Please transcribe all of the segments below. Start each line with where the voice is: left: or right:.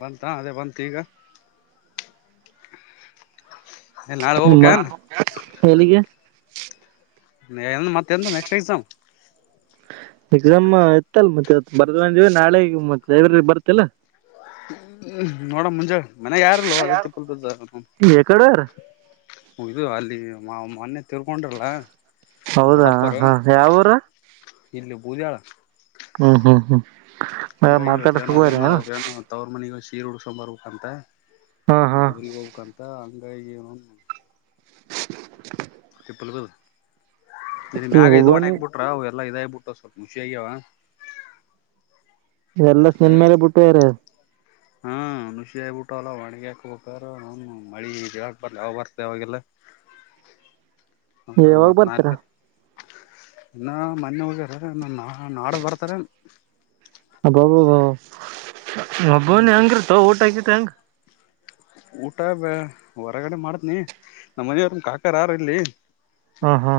left: ಬಂತಾ ಅದೇ ಬಂತ ಈಗ. ಏನ್ ನಾಳೆ
right: ಹ್ಮ
left: ಹೋಗ್ಬೇಕೆನ್.
right: ಎಲ್ಲಿಗೆ.
left: ಏ ಮತ್ತೆಂದ ನೆಕ್ಸ್ಟ್ ಎಕ್ಸಾಮ್.
right: ಎಕ್ಸಾಮ್ ಇತ್ತಲ್ ಮತ್ತ ಇವತ್. ಬರ್ದದ ಅಂದೀವಿ ನಾಳೆ ಈಗ ಮತ್ ಸೇವ್ರಿಗ್ ಬರ್ತಿಲ್ಲ.
left: ಹ್ಮ್ ನೋಡಮ್ ಮುಂಜಾಳ ಮನ್ಯಾಗ ಯಾರಿಲ್ಲೋ ಅದೇ ತಿಪ್ಪಲ್ ಬಿದ್ದದ.
right: ಎಕಡ್ ಹೋಗ್ಯಾರ್.
left: ಹು ಇದು ಅಲ್ಲಿ ಮಾ ಮನ್ನೆ ತಿರ್ಕೊಂಡರಲಾ.
right: ಹೌದಾ ಹಾ ಯಾವೂರ.
left: ಇಲ್ಲಿ ಬುದ್ಯಾಳ.
right: ಹ್ಮ್ ಹ್ಮ್ ಹ್ಮ್.
left: ಹಂಗಾಗಿ ಇವತ್ತ ಏನೋ
right: ಮಾತಾಡಸಕೋರ
left: ಅದೇನೋ ಅವ್ರ ಏನೋ ತವ್ರ ಮನಿಗ ಹೋಗ್ ಸಿ - ಸಿರಿ ಉಡಸಕೊಂಡ ಬರಬೇಕಂತ.
right: ಹಾ ಹಾ
left: ಇದು ಉರಿಗ್ ಹೋಗ್ಬೇಕಂತ. ಹಂಗಾಗಿ [unintelligible]
right: [inaudible]
left: ತಿಪ್ಪಲ್ ಬಿದ್- ಇಲ್ಲ ಮ್ಯಾಗ ಇದು
right: ಒಬ್ಬನಿ
left: ಒಣಯಾಕ್ ಬುಟ್ರಾ ಅವ್ ಎಲ್ಲ ಇದಾಗ ಬಿಟ್ಟದ ಸ್ವಲ್ಪ ನುಷಿಯಾಗ್ಯಾವ.
right: ಎಲ್ಲ ನಿನ್ಮೇಲೆ ಬುಟ್ಟು ಹೋಗ್ಯಾರ್.
left: ಹಾ ನುಷಿ ಆಗ್ ಬುಟ್ಟವಲ ಒಣಗಿ ಹಾಕ್ಬೇಕರಾ ಅವ್ನ [unintelligible] ಮಳಿ ಹೇಳಕ್ ಬರ್ಲ ಯಾವಾಗ್ ಬರ್ತ ಯವಾಗಿಲ್ಲ. ಹಂಗಾಗಿ
right: ಯಾವಾಗ
left: ಮತ್ತ
right: ಬರ್ತಾರ
left: ಇಲ್ತೀರ. ಇನ್ನ ಮನ್ನೆ ಹೋಗ್ಯಾರ ಇ ನಾ ನಾಡದ್ ಬರ್ತಾರೆನ.
right: ಅಬಬಬ ಮಗನ ಹೆಂಗಿರ್ತೋ ಊಟಗಿ ತಂಗ
left: ಊಟ ಬ ಹೊರಗಡೆ ಮಾಡತ್ನಿ ನಮ್ಮ ಮನೆಯವರು ಕಾಕರ ಯಾರ ಇಲ್ಲಿ
right: ಹ್ಮ ಹಾ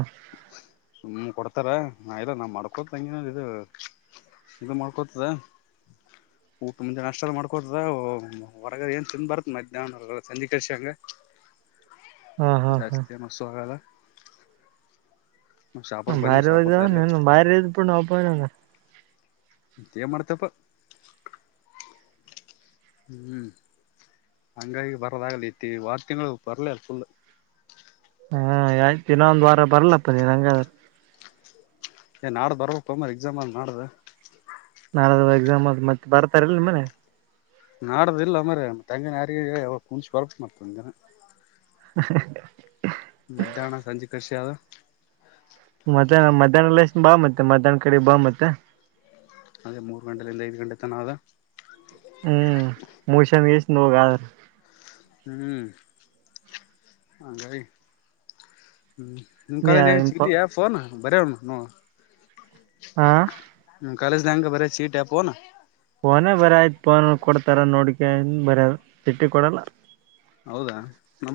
left: ಹ ಕೊಡ್ತಾರ ನಾ ಇಲ್ಲ ನಾ ಮಾಡ್ಕೊತಂಗನ ಇ ಇದು ಮಾಡ್ಕೊತದ ಊಟ ಮುಂಚೆ ನಷ್ಟ ಮಾಡ್ಕೊತದ ಹೊರಗ ಏನ್ ತಿನ್ ಬರ್ತ ಮಧ್ಯಾಹನವ ಸಂದಿ ಕಳಚಾಾಗ
right: ಹಾ ಹಾ ಹಾ
left: ಜಚತಿ ಮ ಸು ಹಗಾಲ ಶಾಪುರ್ ಬನ್ನಿ
right: ಭಾರಿ
left: ಶಾಪುರ್ದ ಅಲ್ಲಿ
right: ಹ ಭಾರಿ ಇದ ಪ ಅವಪ
left: ಮಂತ ಮಾಡ್ತಪ್ಪ ಹ್ಮ್ ಹಂಗಾಗಿ ಬರೋದಾಗಲಿ ಇತಿ ವಾರ ತಿಂಗಳು ಬರ್ಲ ಅಲ್ ಫುಲ್
right: ಹಾ ಆಯ್ತ ದಿನ ಒಂದ್ ವಾರ ಬರ್ಲಪ್ಪ ನೀನ್ ಹಂಗಾದ್ರ
left: ಏ ನಾಡ ಬರವಪ್ಪ ಅ ಮ್ರ ಎಕ್ಸಾಮ್ ಮಾಡ್ದ
right: ನಾಳ ಎಕ್ಸಾಮ್ ಅ ಮತ್ತೆ ಬರ್ತಾರಲ್ಲ ನಿ ಮನೆ
left: ನಾಡದ ಇಿಲ್ಲ ಮ್ರ ತಂಗ ನಾರಿಗೆ ಹಣಚ್ ಕೊಳಪ ಮಾಡ್ತಿನ
right: ಹ
left: ಸಂಜೆ ಕರ್ಷಿ ಆದ
right: ಮದಾನ ಮದಾನ ಲೈ ಬ ಮತ್ತ ಮದಾನ ಕ ಬ ಮತ್ತ
left: ಅದೇ ಮೂರು ಗಂಟಲಿಂದ ಐದು್ ಗಂಟೆ ತನ ಆದ
right: ಹ್ಮ್ ಮಷನ್ ವಷ ನಗಾದ
left: ಹ್ಮ್ ಅಗ ಹ್ಮ್ ನಿಮ
right: ನೀ
left: ಕಳೆ
right: ಇಂಪ
left: ಚಿಟಿ ಯಫೋನ್ ಬರೆಯಣ ನ
right: ಹಾ
left: ಕಾಲೇಜ ಲಗೆ ಬರ ಚೀಟಪ್ಪೋಾ
right: ೋನ್ ಬರ ಆ್ ಪಫೋನ್ ಕೊಡ್ತಾರ ನೋಡಿಕನ್ ಬರ ಬಿಟ್ಟಿ ಕೊಡಲ್ಲ
left: ಹೌದಾ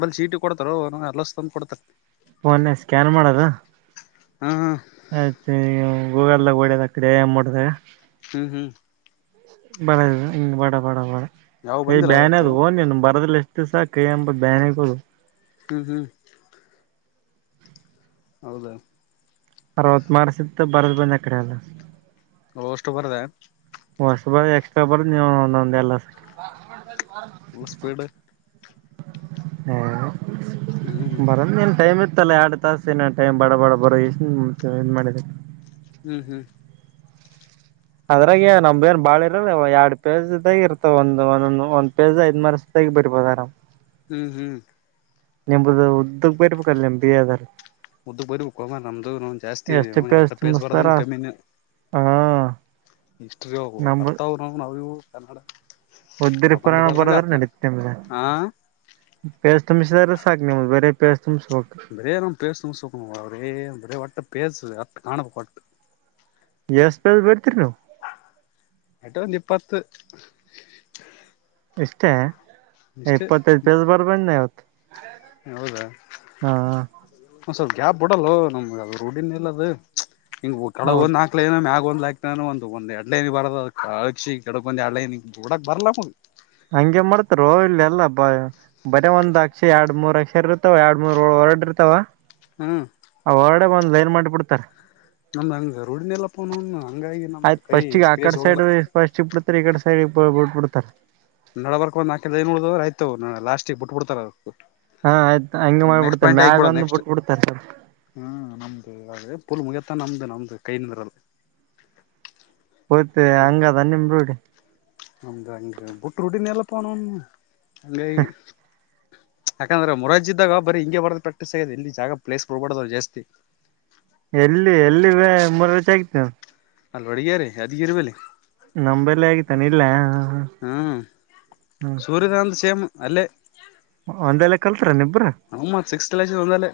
left: ನಲ್ಲಿ ಸೀಟಿ ಕೊಡ್ತಾರ ನ ಎರಂದ ಕೊಡ್ತಾರ
right: ಫೋನ್ ಸ್ಕ್ಯಾನ್ ಮಾಡದ
left: ಹಾ ಹಾ
right: ಆೆ ಗೂಗಲ್ದಾಗ ಓಡ್ಯದ ಅ ಕಡೆ ಮೂಡಿದಾಗ
left: ಹ್ಮ್ ಹ್ಮ್
right: ಬಡ ಹಂಗ್ ಬಡ ಬಡ ಬಡ
left: ಯಾವ
right: ಕೈ
left: ಬಂದಿಲ್ಲ
right: ಬ್ಯಾನ
left: ಇವತ್ತು
right: ಅದು ಹೋನ್ ನೀನ್ ಬರದಿಲ್ಲ ಇತ್ತು ಸಹಕ ಅಂಬ ಬನೆ ಕೊ
left: ಹ್ಮ್ ಹ್ಮ್ ಹೌದಾ
right: ಅರವತ್ ಮಾರಸ ಇತ್ ಬರದ್ ಬಂದ್ ಅ ಕಡೆ ಎಲ್ಲ
left: ಅಷ್ಟು ಬರದ
right: ಹೊಸ್ ಬರ ಎಕ್ಸ್ಟ್ರಾ ಬರದು ನೀವು ಒಂದೊಂದು ಎಲ್ಲ
left: ಹ ಸ್ಪೀಡ್ ಹ್ಮ್
right: ಹ್ಮ ಬರ ನ್ ಟೈಮ್ ಇ ಮತ್ತಲ್ಲ ಆರಡು ತಾಸ ಏನ ಟೈಮ ಬಡ ಬಾಡ ಬರೋ ಇನ್ ಮಾಡ
left: ಹ್ಮ್ ಹ್ಮ್
right: ಅದ್ರಾಗ ನಮ್ಏನ್ ಬಾಳ ಇರಲ್ ಎರಡ್ ಪೇಜ್ದಗ ಇರ್ತ ಒಂದ್ ಒಂದೊ ಒಂದ್ ಪೇಜ್ ಐದ್ ಮಾರಸ್ದಗ ಬಿಡ್ಬೋದರಾಮ್
left: ಹ್ಮ್ ಹ್ಮ್
right: ನಿಂಬುದು ಉದ್ದಕ್ ಬೇರ್ಬೇಕಲ್ಲ ನಿಮ್ ಬಿ ಅದ್ರ
left: ಉದ್ದು ಬರ್ಬೇಕು ನಮ್ದು ಜಾಸ್ತಿ
right: ಎಷ್ಟು ಪೇಜ್
left: ಎರ ಪೇಸ್
right: ತುಂಬಿಸ್ತಾರ
left: ಬರೋದ
right: ಅಷ್ಟ
left: ಕಮ್ಮಿನ
right: ಹಾ
left: ಇಷ್ಟ್ಟ್ರಿ ಹೋಗುವ ಬರ್ತಾವ್ ನಾವು ನಾವವು ಕನ್ನಡ
right: ಉದ್ದರಿ
left: ಪ್ರಬಂಧ
right: ಪುರಾಣ
left: ಬರ್ದಂಗ
right: ಬರದ್ರ
left: ಆತ್ ನಮ್ದು
right: ನಡೀತೆ ಮೇಲೆ
left: ಹಾ
right: ತಮಷ ದ ರ ಸಾಗಿ ನಮ ಬ ರಸ್
left: ಬರಾರಾಮ್ಸು ಸಕ ಅವರೇ ಬರ ವಟ್ಟ ಬಸುದು ಅ ಕಾಣಪ ಕೊ
right: ಎಸ್ಪಲ್ ಬರ್ತರಿ ನಾವ
left: ಆಟ್ಟ ಒಂದು ನಿಪ್ಪತ್ತು
right: ಎಷ್ಟೇ ಇಪ್ಪತ್ತ ಬಸ ಬರ್ಬ ಹೊತ್ತು
left: ಹೌದಾ ಹ ಸ್ವಲ್ಪ ಕ್ಯಾಬ್ ಬಿಡಲ್ಲ ನಮ್ಗೆ ಅ ರೋಡಿನ್ ಇಲ್ಲ ಅದು ಹ್ ಕಡಗ
right: ಹೌದು
left: ಒಂದ ಹಾಕ್ಲೆನ ಒಂದ್ ಆಯ್ತಾನು ಒಂದ ಒಂದ್ ಎಡ್ಲೈನಿ ಬಾರದ ಅದ ಕಕ್ಷಿ ಕೆಡಕ ಒಂದ್ ಎಡ್ೈನಿ ಬಿಡಕ್ ಬರ್ಲ್
right: ಹಂಗೆ ಮಾಡ್ತಾರ ಇಲ್ಲೆಲ್ಲ ಬ ಬರೀ ಒಂದ್ ಅಕ್ಷ ಎರಡ್ ಮೂರ್ ಅಕ್ಷ ಇರ್ತವ ಎರಡ್ ಮೂರ್ ಹೊರಡಿರ್ತಾವ
left: ಹ್ಮ್
right: ಒಂದ್ ಲೈನ್ ಮಾಡ್ಬಿಡ್ತಾರೆ
left: ನಮ್ದ ಹಂಗ ರೂಢಿನ ಎಲ್ಲ ಪನ
right: ಆಯ್ತ್ ಫಸ್ಟ್ ಈಗ ಆಕಡೆ ಸೈಡ್ ಫಸ್ಟ್ ಇ ಬಿಡಡ್ತಾರೆ ಈಡೆ ಸಡ್ ಸರಿಬಟ್ಟಬಿಡ್ತಾರೆ
left: ನಡ ಬರ್ಕ್ ಒಂದ್ಕ ಆಯ್ತ ಲಾಸ್ಟಕ್ ಬ ಬಿಟ್ಬ ಬಿಡ್ತಾರ ಅದು
right: ಹಾ ಆಯ್ತು ಹಂಗ
left: ನೆಕ್ಸ್ಟ್
right: ಮಾಡ್ಬಿಡ್ತಾರ
left: ಪಾಯಿಂಟ್
right: ಮ್ಯಾಗ
left: ಆಗ್ಬಿಡೋದ್
right: ಒಂದು
left: ನೆಕ್ಸ್ಟ್
right: ಬಿಟ್ಬಿಡ್ತಾರ ಸರ್
left: ಪ್ಪಲ್ ಮುಗತಾ ನಮ್ದ ನಮ್ದ ಕೈ ನಿಂದ್ರಲ್ಲ
right: ಹಯ್ತ ಹಂಗದ ನಿಮ್ ರೂಡಿ
left: ಆಮ್ದಂಗಟ್ಟ ರರುಡಿಿನಲ್ಲ ಪಣಣ ಅಲ್ಲ ಯಾಕಂದ್ರ ಮುರಾರ್ಜಿ ಇದ್ದಾಗ ಬರೀ ಹಿಂಗೆ ಬರದ ಪ್ರಾಕ್ಟೀಸ್ ಆಗ್ಯದ ಎಲ್ಲಿ ಜಾಗ ಪ್ಲೇಸ್ ಕೊಡಬಾರದು ಜಾಸ್ತಿ.
right: ಎಲ್ಲಿ ಎಲ್ಲಿ ಮುರಾರ್ಜಿ ಆಗಿತ್ತು.
left: ಅಲ್ಲಿ ವಡಿಗೇರಿ ಯಾದಗಿರ ಬಲ್ಲಿ.
right: ನಂಬಲ್ಲಿ ಆಗುತ್ತನು ಇಲ್ಲಯ್ಯ
left: ಹ್ಮ್
right: ಹ್ಮ
left: ಸೂರ್ಯಕಾಂತ್ ಸೇಮ್ ಅಲ್ಲೇ.
right: ಒಂದೆಲ್ಲೆ ಕಲ್ತರಿ ಅನು ಇಬ್ಬರು
left: ಹ್ಮ್ ಮತ್ ಸಿಕ್ಸ್ ಕ್ಲಾಸ್ ಒಂದಲ್ಲೇ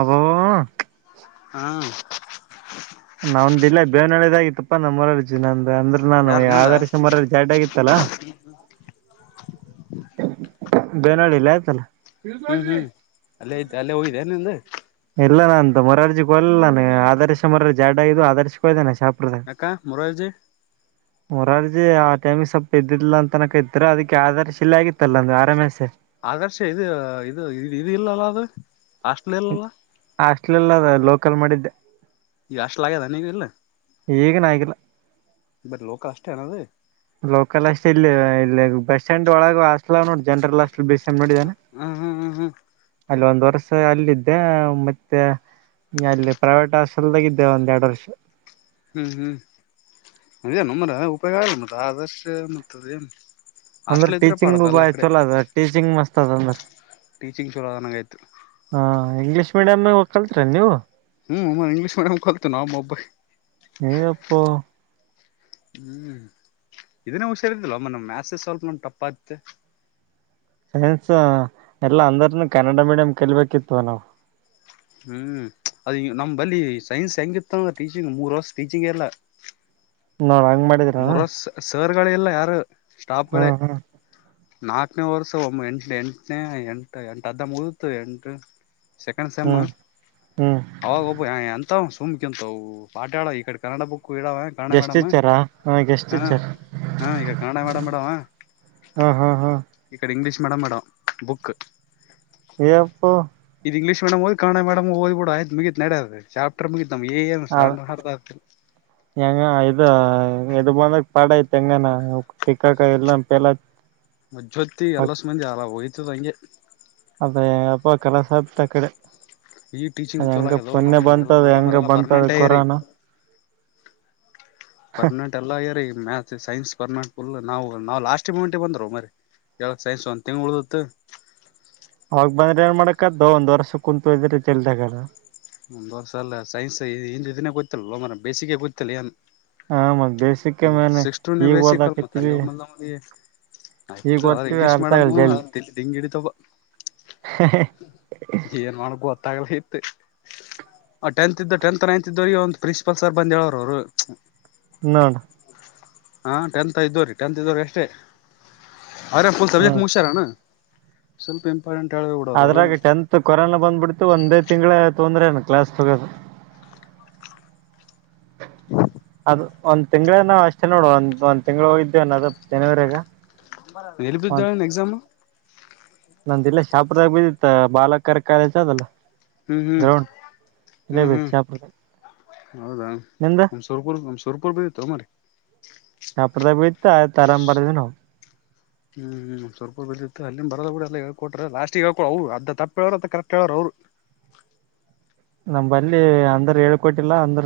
right: ಅಬ್ಬಬ್ಬಾ.
left: [inaudible]
right: ಅವಂದು ಇಲ್ಲೇ ಬೇವನಹಳ್ಳಿದಗ ಇತ್ತಪ್ಪ ನಮ್ ಮುರಾರ್ಜಿ ನಂದ ಅಂದ್ರೆ ನಾನು
left: ಯಾರ ನಿಂದ
right: ಆದಾರ ಸುಮಾರ ಜಾಡ್ ಆಗಿತ್ತಲ್ಲ. ಬೇವನಹಳ್ಳಿ ಇಲ್ಲಿ ಆಯ್ತಲ್ಲ. [inaudible]
left: ಹ್ಮ್ ಹ್ಮ್ ಅಲ್ಲೇ ಐತೆ ಅಲ್ಲೇ ಹೋಗಿದೆ ನಿಂದ
right: ಇಲ್ಲ ನಾನು ಮುರಾರ್ಜಿಗೋಲಿಲ್ಲ ನಾನ್ ಅ ಆದರ್ಶ ಮರ ಜಾಡ ಆಗಿದ್ದವು ಆದರ್ಶ ಹೋಗಿದ್ದೆ.
left: ಯಾಕ್ ಮುರಾರ್ಜಿ.
right: ಮುರಾರ್ಜಿ ಆ ಟೈಮಿ ಸ್ವಪ ಇದ್ದಿದ್ದಿಲ್ಲ ಅಂತನ ಕತ್ತಿದ್ರು ಅದಕ್ಕೆ ಆದರ್ಶ್ ಇಲ್ಲ ಆಗಿತಲ್ಲ ಆರ್‌ಎಂಎಸ್.
left: ಆದರ್ಶ ಇದು ಇದು ಇದು ಇದು ಇಲ್ಲಲ್ಲ ಅದು. ಹಾಸ್ಟೆಲ್ ಇಲ್ಲಲ್ಲ.
right: ಇಲ್ಲಲ್ಲ ಲೋಕಲ್ ಮಾಡಿದ್ದೆ.
left: ಈಗ ಹಾಸ್ಟೆಲ್ ಆಗ್ಯದ ಏನ್ ಇಲ್ಲ.
right: ಈಗನ್ ಆಗಿಲ್ಲ.
left: ಬರಿ ಲೋಕ ಅಷ್ಟೇ ಏನದ.
right: ಲೋಕಲ್ ಅಷ್ಟ ಇಲ್ಲಿ ಇಲ್ಲಿ ಬಸ್ ಸ್ಟ್ಯಾಂಡ್ ಒಳಗ ಹಾಸ್ಟೆಲ್ ಆವ ನೋಡ್ ಜನ್ರಲ್ ಹಾಸ್ಟ [unintelligible]
left: ಹ್ಮ್ ಹ್ಮ್ ಹ್ಮ್
right: ಅಲ್ಲಿ ಒಂದ್ ವರ್ಷ ಅಲ್ಲಿದ್ದೆ ಮತ್ತೆ ಅಲ್ಲಿ ಪ್ರೈವೇಟ್ ಹಾಸ್ಟಲ್ಗಾ ಇದ್ದೆ ಒಂದ್ ಎರಡ್ ವರ್ಷ.
left: ಹ್ಮ್ ಹ್ಮ್ ನಮ್ಮ್ರ ಉಪಯೋಗ ಆಗಿಲ್ಲ ಮತ್ತ ಆದರ್ಶ ಮತ್ತೆ ಅದ ಏನ್.
right: ಅಂದ್ರೆ
left: ಹಾಸ್ಟೆಲ್ ಇದ್ರೆ
right: ಟೀಚಿಂಗ
left: ಪಾಡಪ್ಪ
right: ಬ
left: ಎಲ್ಲಾ ಕಡೆ
right: ಚಲ ಅದ ಟೀಚಿಂಗ್ ಮಸ್ತ್ ಅದ ಅಂದ್ರ
left: ಟೀಚಿಂಗ್ ಚಲೋ ಆದಂಗ ಆಯ್ತು
right: ಹ್ಮ್ ಇಂಗ್ಲಿಷ್ ಮೇಡಂ ನಗ ಕಲ್ತ್ರ ಏನ್ ನೀವು.
left: ಹ್ಮ್ ಇಂಗ್ಲಿಶ ಮೀಡಿಯಮ್ ಕಲ್ತೀವಿ ನಾವು ಮೊಬ್ಬು
right: ಏ ಎಪ್ಪೋ.
left: ಹ್ಮ್ ಇದನ್ನ ಹುಷಾರಿದಲ್ವಮ್ಮ ಮಾಥ್ಸ್ ನಮಗ ಸ್ವಲ್ಪ ಟಫ್ ಆತಿತ್ತು.
right: ಸೈನ್ಸ್ ಎಲ್ಲಾ ಅಂದರ್ನು ಕನ್ನಡ ಮೀಡಿಯಂ ಕಲಿಬೇಕಿತ್ತು ನಾವು.
left: ಹ್ಮ್ ಅದು ನಮ್ಮ ಬಲ್ಲಿ ಸೈನ್ಸ್ ಹೆಂಗಿತ್ತ ಅಂದ್ರ ಟೀಚಿಂಗ್ ಮೂರು ವರ್ಷ ಟೀಚಿಂಗ ಇಲ್ಲ.
right: [unintelligible] ಹಂಗ್ ಮಾಡಿದರಾ.
left: ಸರ್ ಗಳೇ ಇಲ್ಲ ಯಾರು.
right: ಹಾ
left: ಸ್ಟಾಫ್ಗಳೇ
right: ಹಾ.
left: ನಾಲ್ಕನೇ ವರ್ಷ ಒ ಎಂಟನ ಎಂಟನೇ ಎಂಟು ಎಂಟ ಅರ್ಧ ಮುಗ್ದಿತ್ತು. ಎಂಟ ಸೆಕೆಂಡ್ ಸೇಮ್
right: ಹ್ಮ್ ಹ್ಮ್
left: ಅವಾಗ್ ಒಬ್ಬ ವ ಎಂತವಾ. ತುಂಬ್ಕಿಂತವು ಪಾಠ ಹೇಳ ಈ ಕಡಿ ಕನ್ನಡ ಬುಕ್ ಕುಡಿದಾಗ ಕನ್ನಡ
right: ಗೆಸ್ಟ್
left: ಮೇಡಾಮ
right: ಟೀಚರಾ ಹ ಎಷ್ಟು ಟೀಚರ್
left: ಮೇಡಮ್ ಇಡವ
right: ಹಾ ಹಾ ಹಾ
left: ಈ ಕಡೆ ಇಂಗ್ಲೀಷ್ ಮೆಡಮ್ ಇಡ ಬುಕ್
right: ಎಪ್ಪೋ
left: ಇಂಗ್ಲಿಷ್ ಮೇಡಂ ಹೋಗೆ ಕನ್ನಡ ಮೇಡಂ ಹೋಗ್ಬಿಡು ಮುಗಿತ್ ನಡ ಚಾಪ್ಟರ್ ಮ
right: ಹ ಹೆಂಗ ಇದು ಎದು ಬಂದ ಪಡಾಯ ತೆಂಗಾನ ಟಕ್ಕಾಕಾಯ ಎಲ್ಲಾ ಪಲ
left: ಮ್ೊತ್ತತಿ ಎಲ್ಲ ಸ ಮಂದಿ ಆಯ್ತ [inaudible] ಸಲ ಅಂಗೆ
right: ಅದೇ ಅಪ್ಪ ಕೆಲಸ ಆತ್ತ ಆ ಕಡೆ
left: ಈ ಟೀಚಿಂಗ್
right: ಅದ
left: ಚಲ
right: ಹೆಂಗ ಪುಣ್ಯ
left: ಆಲ್ಲ
right: ಬಂತದ ಹೆಂಗ
left: ಮಡಮ್ಲ್ಲ
right: ಬಂತದ
left: ಪರ್ಮನೆಂಟ್
right: ಕೊರೋನಾ
left: ಪರ್ಮನೆಂಟ್ ಎಲ್ಲ ಮ್ಯಾತ್ ಸೈನ್ಸ್ ಪರ್ಮೆಟ್ ನಾವು ನಾವು ಲಾಸ್ಟ್ ಮೂಮಂಟ್ಗೆ ಬಂದರು ಮರಿ ಹೇಳಕ್ ಸೈನ್ಸ್ ಒಂದ ತಿಂಗ್ ಉಳ್ದ
right: ಅವಾಗ ಬಂದ್ರೆ ಏನ್ ಮಾಡಕದ್ದ ಒಂದ ವರ್ಷ ಕುಂತು ಇದ್ರೆ ಚಲ್ದಗಾರ
left: ಒಂದ ವರ್ಷ ಅಲ್ಲ ಸೈನ್ಸ್ ಹ ಇದ ಗೊತ್ತಲ್ಲ ಬೇಸಿಗೆ ಗೊತ್ತಲ್ಲ ಏನ್
right: ಹ ಮ
left: ಮ ಸಕ್ಸ್ಟು ಬೇಸಿಕಲ್ ಮತ ಮ
right: ಈಗ
left: ಆಯ್ತು ಅವ್ರ್
right: ಓದ್ತಿವಿ
left: ಇಂಗ್ಲೀಷ್ ಮೇಡಮ್ ದಂಗಿಡ ತ
right: ಹ
left: ತ್ತಲ ಇತ್ತು ಟೆಂತ್ ಇದ ಟೆಂತ್ ನೈನ್ತ್ ಇದವಿಗೆ ಒಂದ್ ಪ್ರಿನ್ಸಿಪಾಲ್ ಸರ್ ಬಂದ ಹೇಳೋರು ಅವರು
right: ನ
left: ಹಾಂ ಟೆಂತ್ ಇದ್ದವ ರೀ ಟೆಂತ್ ಇದ್ದವ್ರೀ ಅಷ್ಟೇ ಅರೆಲ್ ಸಕ್
right: ಹ್ಮ್
left: ಮುುಷ್ಯಾರಣ ಸ್ವಲ್ಪ ಎ
right: ಅದ್ರಾಗ ಟೆಂತ್ ಕೊರೋನಾ ಬಂದ್ಬಿಡ್ತು ಒಂದೇ ತಿಂಗಳ ತೊಂದ್ರೆನು ಕ್ಲಾಸ್ ತಗೋದು
left: ಹ್ಮ
right: ಅ ಒಂದ್ ತಿಂಗಳ ನಾವವು ಅಷ್ಟೇ ನೋಡುವ ಒಂದ ಒಂದ್ ತಿಂಗಗಳುಳ ಹೋಗಿದ್ದ್ವನ್ದ ಜನವರಿಗ
left: ಎಲ್ಲಿಬಿದ್ದಾಳ ಎಕ್ಸಾಮ್
right: ನಂದ ಇಲ್ಲ ಶಾಪದಾಗ ಬಿದ್ದಿತ್ತ ಬಾಲಕರ್ ಕಾಲೇಜ ಅದಲ್ಲ
left: ಹ್ಮ್ ಹ್ಮ್
right: ಗ್ರೌಂಡ್ ಇಲ್ಲೇ
left: ಹ್ಮ್
right: ಬಿದ್ದ
left: ಹ್ಮ್
right: ಶಾಪುರದಾಗ
left: ಹೌದಾ
right: ನಿಂದ
left: ಸುರ್ಪುರ್ ಸುರ್ಪುರ್ ಬಿತ್ತು ಮ್ರ
right: ತತರಾಮ ಬಾದ ನ
left: ಹ್ಮ್ ಹ್ಮ್ ಸವರ್ಪುರ್ ಬಿದ್ದಿತ್ತು ಅಲ್ಲಿನ್ ಬರದ ಕೂಡ ಎಲ್ಲ ಹೇಳ್ಕೊಟ್ರ ಲಾಸ್ಟಿಗೆ ಹೇಳ್ಕೊ ಅವ ಅದ ತಪ್ಪ ಹೇಳವ್ರ ಅ ಕರೆಕ್ಟ್ ಹೇಳ್ರ ಅವ್ರು
right: ನಮ ಬಲ್ಲಿ ಅಂದ್ರ ಹೇಳ್ಕೊಟ್ಟಿಲ್ಲ ಅಂದ್ರ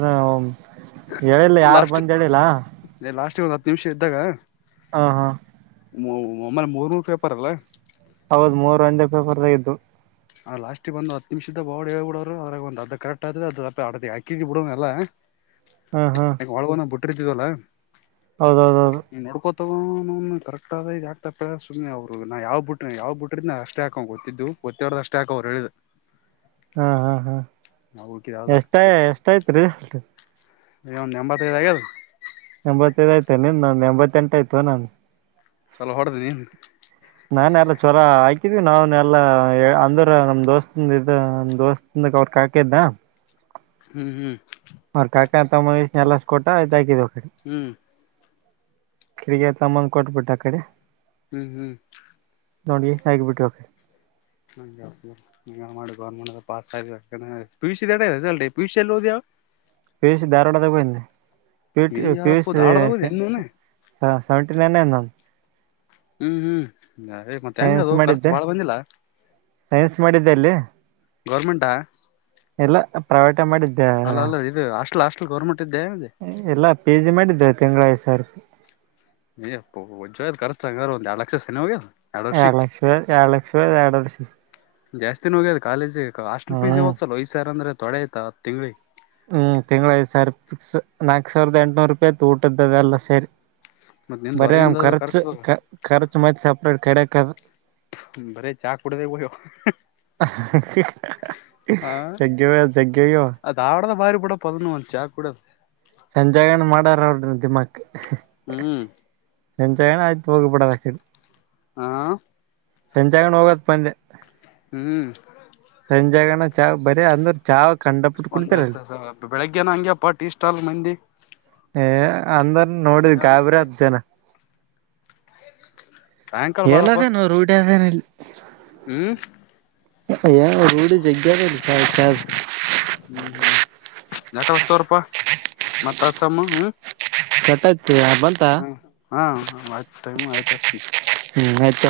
right: ಹೇಳಿಲ್ಲ ಯಾರು ಬಂದ ಹೇಳಿಲ್ಲ
left: ಒಂದು ಹತ್ತು ನಿಮಿಷ ಇದ್ದಾಗ
right: ಹಾ ಹಾ
left: ಒಮ್ಮೆಲೆ ಮೂರು ಪೇಪರ್ ಅಲ್ಲ
right: ಹೌದ್ ಮೂರು ಒಂದೇ ಪೇಪರ್ದಾಗ್ದು.
left: ಅ ಲಾಸ್ಟ್ಗೆ ಬಂದುಹತ್ ನಿಮಿಷದ ಹೇಳಿ ಬುಡರು ಹೋಗಿ ಬಿಡೋರು ಅವ್ರಾಗ ಒಂದ ಅರ್ದ ಕರೆಕ್ಟ್ ಅಯಿತದೆ ಹಾಕಿನಿ ಬಿಡು ಎಲ್ಲ.
right: ಹ್ಮ್ ಹ್ಮ್
left: ಹೊಳ್ಗನ ಬುಟ್. ಕರೀತಿವಲ್ಲ.
right: ಹೌದೌದೌದು
left: ನೀ ನೋಡ್ಕೊತ್. ಕರೆಕ್ಟ್ ಆದ [unintelligible] ಸುಮ್ಮನೆ ಅವರು ನಾ ಯಾವ್ ಬಿಟ್ಟ ಯಾವ್ ಬಿಟ್ರಿದ ನ ಅಷ್ಟೇ ಹಾಕೊಂಡ ಗೊತ್ತಿದ್ದು ಹೇಳಿದ್ ಅಷ್ಟೇ ಹಾಕೋ ಅವ್ರು ಹೇಳಿದ್.
right: ಹಾಂ ಹಾಂ ಹಾ.
left: ನಾವು ಹುಡುಕಿದ ಯಾವ್ದು
right: ಎಷ್ಟ
left: ಆಗ್ತಿಲ್ಲ
right: ಎಷ್ಟಯ್ತ್ರಿ
left: ಏ ಒಂದ್ ಎಂಬತೈದ ಆಗೇದೇನು
right: ಎಂಬತ್ತೈದ ಆಯ್ತು ನಿನ್ ನನ್ ಎಂಬತ್ತೆಂಟು ಆಯತು ನನ್
left: ಚಲೋ ಹೊಡದಿ ಏನ್
right: ನಾನ್ ಎಲ್ಲಾ ಚೊರ ಹಾಕಿದೀವಿ ನಾವ್ನ್ ಎಲ್ಲಾ ಅಂದ್ರ ನಮ ದೋಸ್ತ ಇದ ನಮ್ ದೋಸ್ತಂದಾಗ ಅವ್ರ ಹಾಕಿದ್ದ.
left: ಹ್ಮ್ ಹ್ಮ್
right: ಅವ್ರ ಕಾಕಾ ಅ ತಮ್ಮ [unintelligible] ಎಲ್ಲಷ ಕೊಟ್ಟಾ ಇದಕಿದೀವಿ.
left: ಹ್ಮ್
right: ಕಿಡಿಗ ತಮ್ಮನ್ ಕೊಟ್ಬಿಟ್ಟ ಆ ಕಡೆ.
left: ಹ್ಮ್ ಹ್ಮ್
right: ನೋಡಿ ಇಸಗಿ ಬಿಟ್ವ್ರೇ
left: ಹೆಂಗೆ ಮಾಡ್ ಗವರ್ನಮೆಂಟ್ದು pass P U C result, P U C ಯಲ್ ಓದೆಯಾ.
right: ಬೇಶ್ ಧಾರವಾಡಗ ಬನ್ನೇ
left: ಅಯ್ಯಪ್ಪೋ ಧಾರವಾಡದಾಗ ಓದಿ ಏನ್ ನೀನ್
right: [unintelligible] ಹಾ ಸೆವೆಂಟಿ ನೈನ್ ನಂದು.
left: ಹ್ಮ್ ಹ್ಮ್ ಏ ಮತ್ತೆ ಹೆಂಗ
right: ಸೈನ್ಸ್
left: ಅದು ಖರ್ಚು
right: ಮಾಡಿದ್ದೆ
left: ಬಾಳ ಬಂದಿಲ್ಲ.
right: ಸೈನ್ಸ್ ಮಾಡಿದ್ದೆ ಅಲ್ಲಿ.
left: ಗವರ್ನಮೆಂಟಾ.
right: ಇಲ್ಲ ಪ್ರೈವೇಟ್. ಊಟ ಮಾಡಿದ್ದೆ.
left: Last government.
right: ಎಲ್ಲಾ ಪಿ ಜಿ ಮಾಡಿದ್ದೆ. ತಿಂಗಳ ಐದುಸಾವಿರ್ ರೂಪಾಯಿ.
left: ಏ ಹೆಪ್ಪೋ ವಜ್ಜಹೋಗೇದ ಖರ್ಚು ಅಂಗಾರ ಒಂದ್ ಎರಡು ಲಕ್ಷ ಸನ ಹೋಗ್ಯದ.
right: ಎರಡ್ ಲಕ್ಷ, ಎರಡ್ ಲಕ್ಷ, ಯಾಡ್ ವರ್ಷಿ
left: ಜಾಸ್ತಿ ನೋಗ್ಯದು ಕಾಲೇಜ್. ಹಾಸ್ಟೆಲ್ ಫೀಸ್ಸೆ
right: ಹ್ಮ್
left: ಹೋಗ್ತಾಲೋ ಐದು ಸಾವಿರ ಅಂದ್ರೆ ತೊಡೆ ಆಯಿತಾ ತಿಂಗ್ಳಿ
right: ಹ್ಮ್ ತಿಂಗ್ಗಳ ಐದ್ ಸಾವಿರ ಫಿಕ್ಸ್. ನಾಕ್ ಸಾವಿರದ ಎಂಟುನೂರು ರೂಪಾಯಿ ಊಟದ್ದದಲ್ಲ ಸೆರಿ
left: ಮತ್ ನಿಮ್ದ್
right: ಬರೆ ಆವ್ನ್
left: ಹೊರಗಿಂದ
right: ಖರ್ಚು ಖ ಖರ್ಚು [unintelligible] ಕೇಡಾಕ
left: ಬರೇ ಚಾ ಕುಡದೆ ಹೋಗ್ಯವ ಆ
right: [inaudible] ಜಗ್ಗವ ಜಗ್ಗವೋ
left: ಕೂಡಪದನ ಚಾ ಕೂಡಿ
right: ಎಂಜಾಯ್ ಏನು ಮಾಡ! ! [unintelligible]
left: ಹ್ಮ್
right: ಎಂಜಾಯಿನ ಆಯ್ತು ಹೋಗಿಬಿಡೋದು ಹಾಕಿಂದು
left: ಆ
right: ಎಂಜೋಯ್ಮೆಂಟ್ ಹೋಗೋಕೆ ಬಂದೆ
left: ಹ್ಮ್
right: ಸಂಜೆಗೆನಾ ಚಾ ಬರಿ ಆದ್ರು ಚಾ ಕಂಡಪಟ್ಟ ಕುಡಿತಾರಲ್ಲಿ
left: ಬೆಳಿಗ್ಗೆನ ಹಂಗಗೆಪ್ಪಾ ಟಿ ಸ್ಟಾಲ್ ಮಂದಿ
right: ಹೇ ಅಂದ್ರ ನೋಡಿದ
left: ಮಧ್ಯಾಹ್ನ
right: ಗಾಬರಿ
left: ಹಂಗೆ
right: ಹತ್ ಜನ
left: ಸಾಯಂಕಾಲ
right: ಹೇಳಲ್ಲದೇನು ರೂಢಿ ಆಗರೇ [inaudible]
left: ಹ್ಮ
right: ಏನೋ ರೂಡಿ [unintelligible]
left: ಯಾಕತರಪಾ ಮತ್ತ ಅಸಮ್ಮ ಹ್ಮ
right: ಕೆಟ್ಟಗ್
left: ಹಾ ಹಾ ಆತ ಟೈಮ ಆಯ್ತ
right: ಹ್ಮ್ ಆಯ್ತಾ